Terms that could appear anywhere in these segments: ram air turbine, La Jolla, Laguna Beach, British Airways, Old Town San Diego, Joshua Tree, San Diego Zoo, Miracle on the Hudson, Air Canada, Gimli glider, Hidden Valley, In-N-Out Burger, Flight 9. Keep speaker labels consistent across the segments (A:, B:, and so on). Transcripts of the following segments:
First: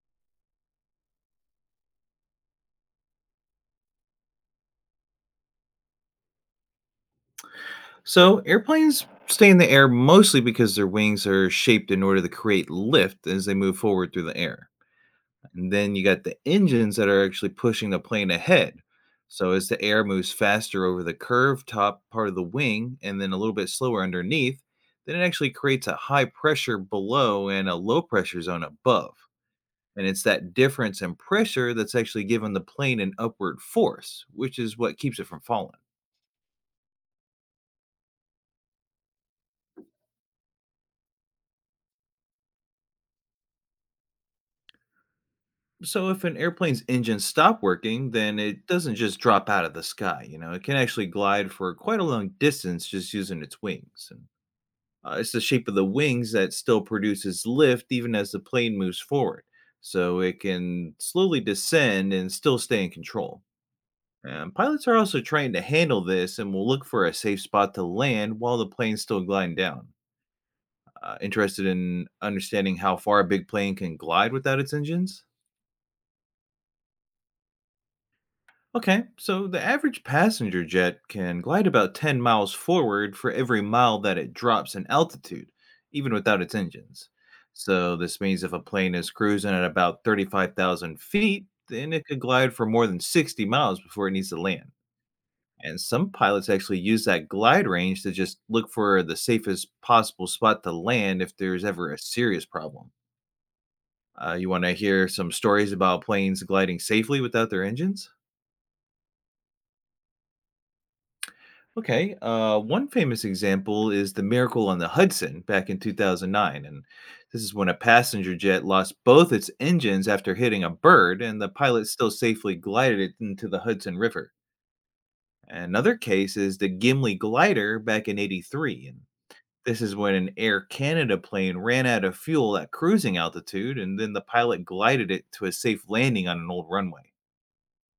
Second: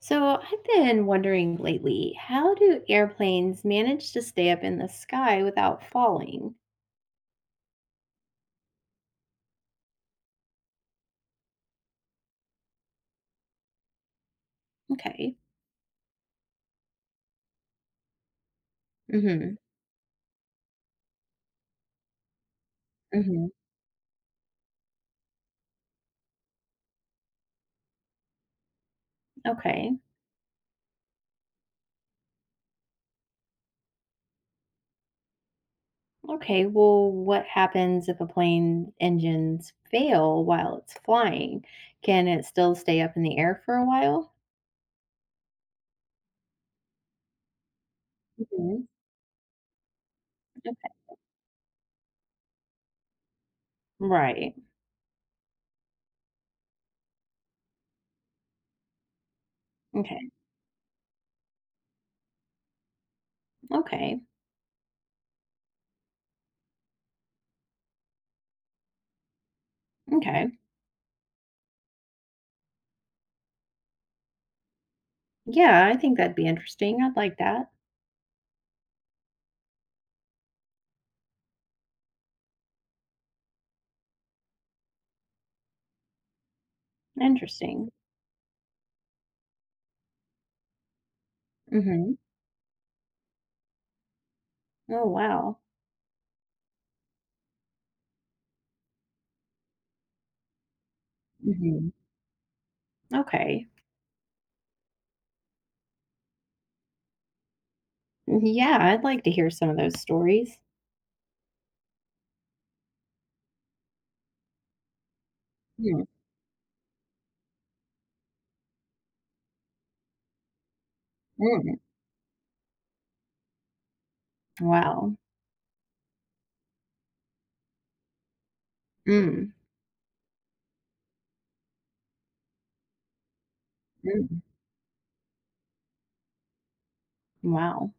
A: So, I've been wondering lately, how do airplanes manage to stay up in the sky without falling?
B: So, airplanes stay in the air mostly because their wings are shaped in order to create lift as they move forward through the air.
A: Okay.
B: And then you got the engines that are actually pushing the plane ahead. So,
A: Mhm.
B: as the air moves faster over the curved top part of the wing and then a
A: Mhm.
B: little bit slower underneath, then it actually creates a high pressure below and a low pressure zone above.
A: Okay.
B: And it's that difference in pressure that's actually giving the plane an upward force, which is what keeps it from falling.
A: Okay. Well, what happens if a plane engines fail while it's flying? Can it still stay up in the air for a while?
B: So if an airplane's engines stop working, then it
A: Mhm.
B: doesn't just drop out of the sky. It can actually glide for quite a long distance just using its wings. And
A: Right.
B: it's the shape of the wings that still produces lift even as the plane moves forward. So
A: Okay.
B: it can slowly descend and still stay in control.
A: Okay.
B: And pilots are also trying to handle this and will look for a safe spot to land while the plane's still gliding down.
A: Okay.
B: Interested in understanding how far a big plane can glide without its engines?
A: Yeah, I think that'd be interesting. I'd like that.
B: Okay, so the average passenger jet can glide about 10 miles forward for every mile that it drops in altitude, even without its engines.
A: Interesting.
B: So, this means if a plane is cruising at about 35,000 feet, then it
A: Mhm.
B: could glide for more than 60 miles before it needs to land.
A: Oh, wow.
B: And some pilots actually use that glide range to just look for the safest possible spot to land if there's ever
A: Mhm.
B: a serious problem.
A: Okay.
B: You want to hear some stories about planes gliding safely without their engines?
A: Yeah, I'd like to hear some of those stories.
B: Okay. One famous example is the Miracle on the Hudson back in
A: Mm,
B: 2009. And this is when a passenger jet lost both its engines after hitting a bird, and the
A: mm,
B: pilot still safely glided it into the Hudson River.
A: wow.
B: Another case is the Gimli glider back in 83. And
A: Mm,
B: this is when an Air Canada plane ran out of fuel at cruising altitude, and then the
A: mm,
B: pilot glided it to a safe landing on an old runway.
A: wow.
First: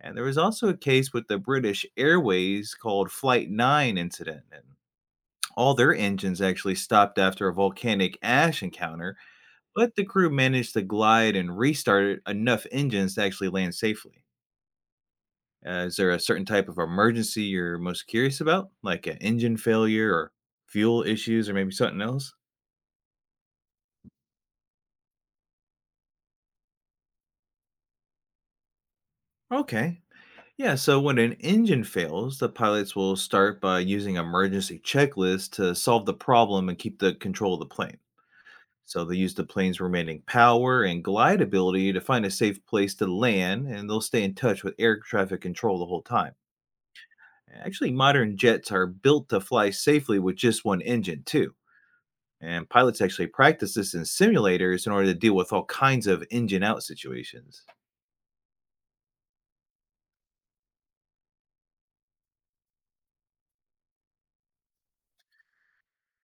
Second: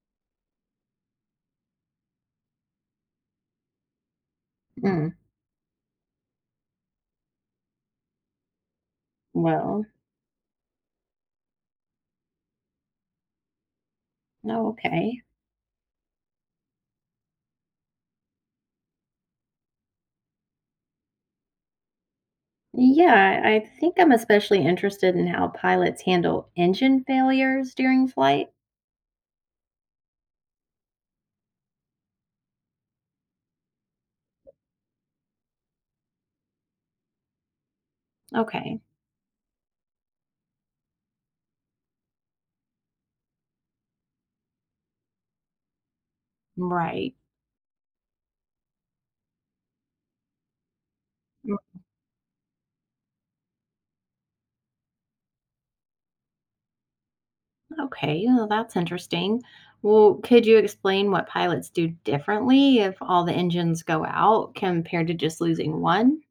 B: And there was also a case with the British Airways called Flight 9 incident. And
A: Mm,
B: all their engines actually stopped after a volcanic ash encounter,
A: well,
B: but the crew managed to glide and restart enough engines to actually land safely.
A: oh, okay.
B: Is there a certain type of emergency you're most curious about, like an engine failure or fuel issues or maybe something else?
A: Yeah, I think I'm especially interested in how pilots handle engine failures during flight.
B: Okay. Yeah, so when an engine fails, the pilots will start by using emergency checklists to solve the problem and keep the control of the plane.
A: Okay,
B: So they use the plane's remaining power and glide ability to find a safe place to land, and they'll stay in touch with air traffic control the whole time.
A: right.
B: Actually, modern jets are built to fly safely with just one engine, too.
A: Mm.
B: And pilots actually practice this in simulators in order to deal with all kinds of engine out situations.
A: Okay, well, that's interesting. Well, could you explain what pilots do differently if all the engines go out compared to just losing one?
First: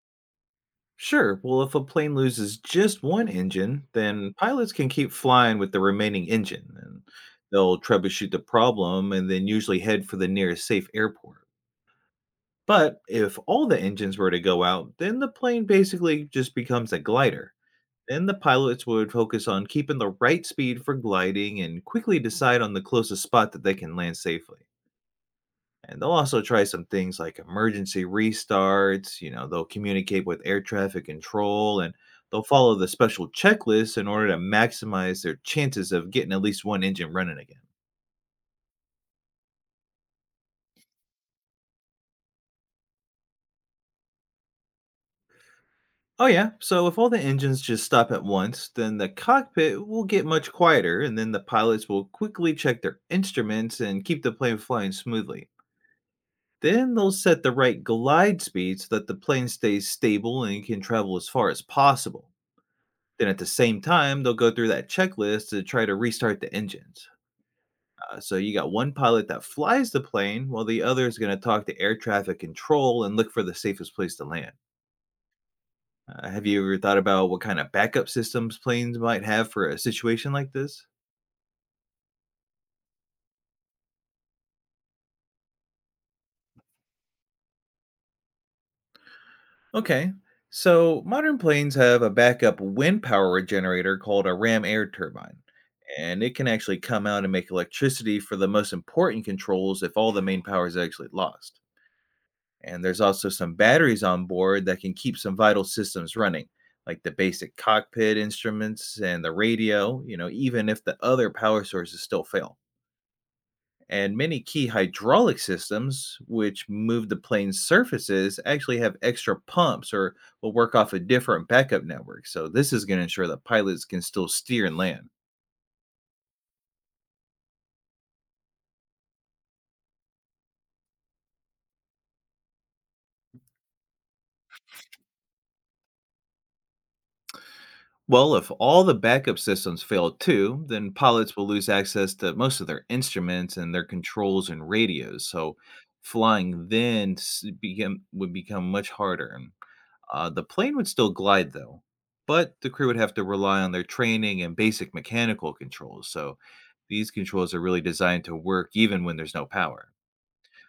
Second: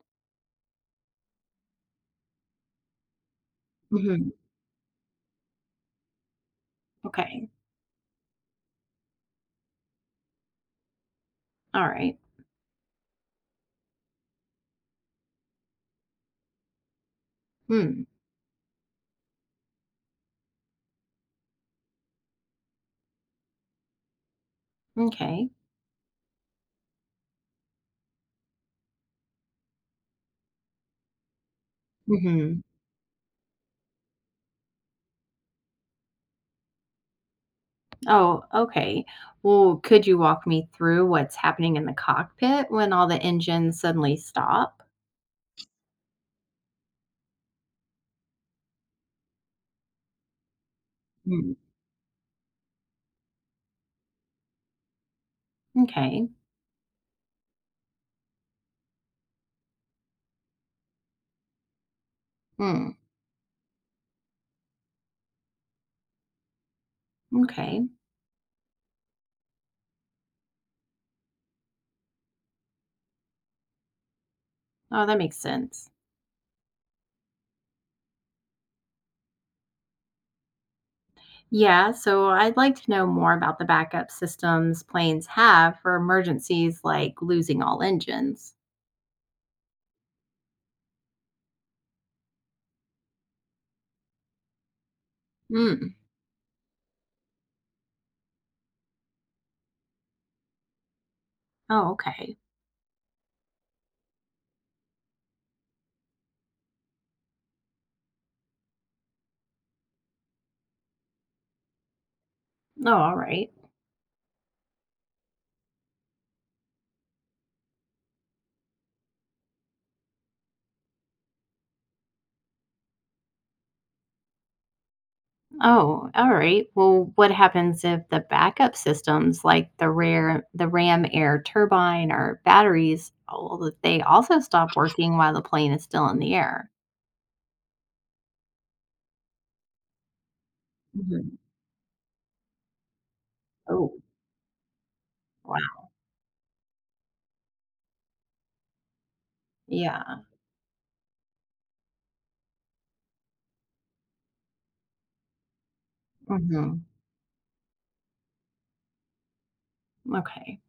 B: Sure, well, if a plane loses just one engine,
A: Hmm.
B: then pilots can keep flying with the remaining engine, and
A: Okay,
B: they'll troubleshoot the problem and then usually head for the nearest safe airport.
A: all right.
B: But if all the engines were to go out, then the plane basically just becomes a glider.
A: Hmm.
B: Then the pilots would focus on keeping the right speed for gliding and quickly decide on the closest spot that they can land safely.
A: Okay.
B: And they'll also try some things like emergency restarts, they'll communicate with air traffic control and they'll
A: Hmm.
B: follow the special checklists in order to maximize their chances of getting at least one engine running again.
A: Oh, okay. Well, could you walk me through what's happening in the cockpit when all the engines suddenly stop?
B: Oh, yeah. So if all the engines just stop at once, then the cockpit will get much quieter, and then the
A: Mm.
B: pilots will quickly check their instruments and keep the plane flying smoothly.
A: Okay.
B: Then they'll set the right glide speed so that the plane stays stable and can travel as far as possible.
A: Mm.
B: Then at the same time, they'll go through that checklist to try to restart the engines.
A: Okay.
B: So you got one pilot that flies the plane, while the other is going to talk to air traffic control and look for the safest place to land.
A: Oh, that makes sense.
B: Have you ever thought about what kind of backup systems planes might have for a situation like this?
A: Yeah, so I'd like to know more about the backup systems planes have for emergencies like losing all engines.
B: Okay, so modern planes have a backup wind power generator called a ram air turbine,
A: Mm.
B: and it can actually come out and make electricity for the most important controls if all the main power is actually lost.
A: Oh, okay.
B: And there's also some batteries on board that can keep some vital systems running, like the basic cockpit instruments and the radio, even if the other power sources still fail.
A: Oh, all right.
B: And many key hydraulic systems, which move the plane's surfaces, actually have extra pumps or will work off a different backup network. So, this is going to ensure that pilots can still steer and land.
A: Oh, alright. Well, what happens if the backup systems like the rare the RAM air turbine or batteries, all that they also stop working while the plane is still in the air?
B: Well, if all the backup systems fail too, then pilots
A: Mhm.
B: will lose access to most of their instruments and their
A: Oh,
B: controls and radios. So,
A: wow.
B: flying then would become much harder.
A: Yeah.
B: The plane would still glide, though, but the crew would have to rely on their training and basic mechanical controls. So
A: Mhm.
B: these controls are really designed to work even when there's no power.
A: Okay.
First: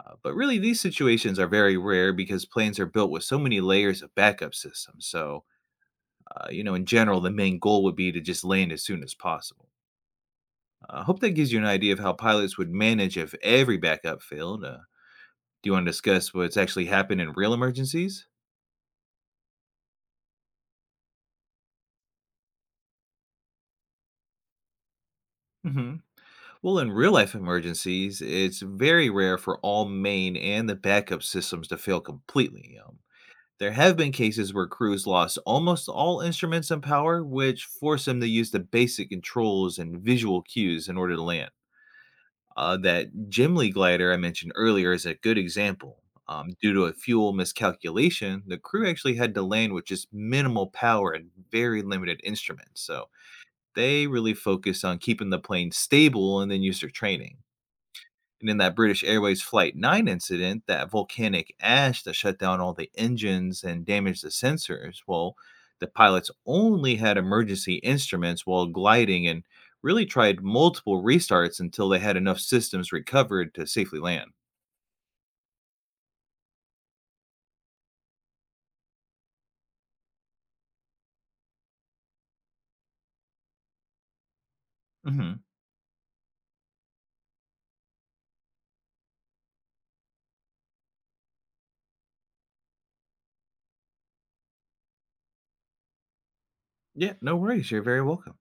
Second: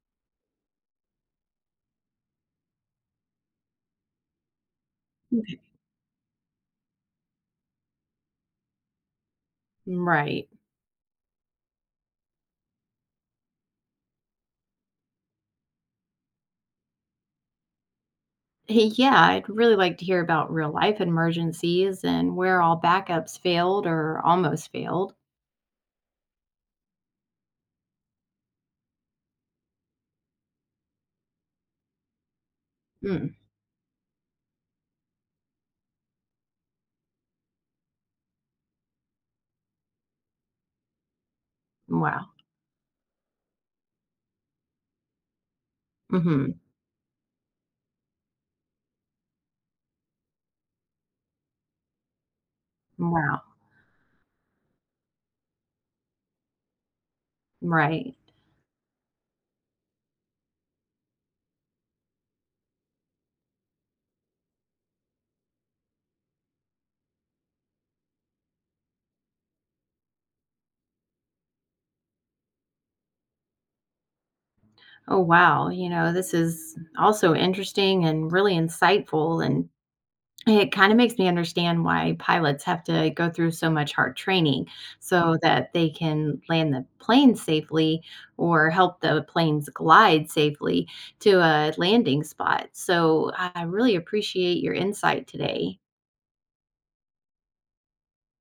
B: But really, these situations are very rare because planes are built with so many layers of backup systems. So,
A: Okay.
B: uh, you know, in general, the main goal would be to just land as soon as possible.
A: Right.
B: I hope that gives you an idea of how pilots would manage if every backup failed. Do you want to discuss what's actually happened in real emergencies?
A: Hey, yeah, I'd really like to hear about real life emergencies and where all backups failed or almost failed.
B: Hmm. Well, in real life emergencies, it's very rare for all main and the backup systems to fail completely.
A: Mm.
B: There have been cases where crews lost almost all instruments and power, which forced them to use the basic controls and visual cues in order to land.
A: Wow.
B: That Gimli glider I mentioned earlier is a good example.
A: Mhm.
B: Due to a fuel miscalculation, the crew actually had to land with just minimal power and very limited instruments. So
A: Wow.
B: they really focused on keeping the plane stable and then used their training.
A: Right.
B: And in that British Airways Flight 9 incident, that volcanic ash that shut down all the engines and damaged the sensors, well, the pilots only had emergency instruments while gliding and really tried multiple restarts until they had enough systems recovered to safely land.
A: Oh, wow. You know, this is also interesting and really insightful. And it kind of makes me understand why pilots have to go through so much hard training
B: Hmm.
A: so that they can land the plane safely or help the planes glide safely to a landing spot. So I really appreciate your insight today.
B: Yeah, no worries. You're very welcome.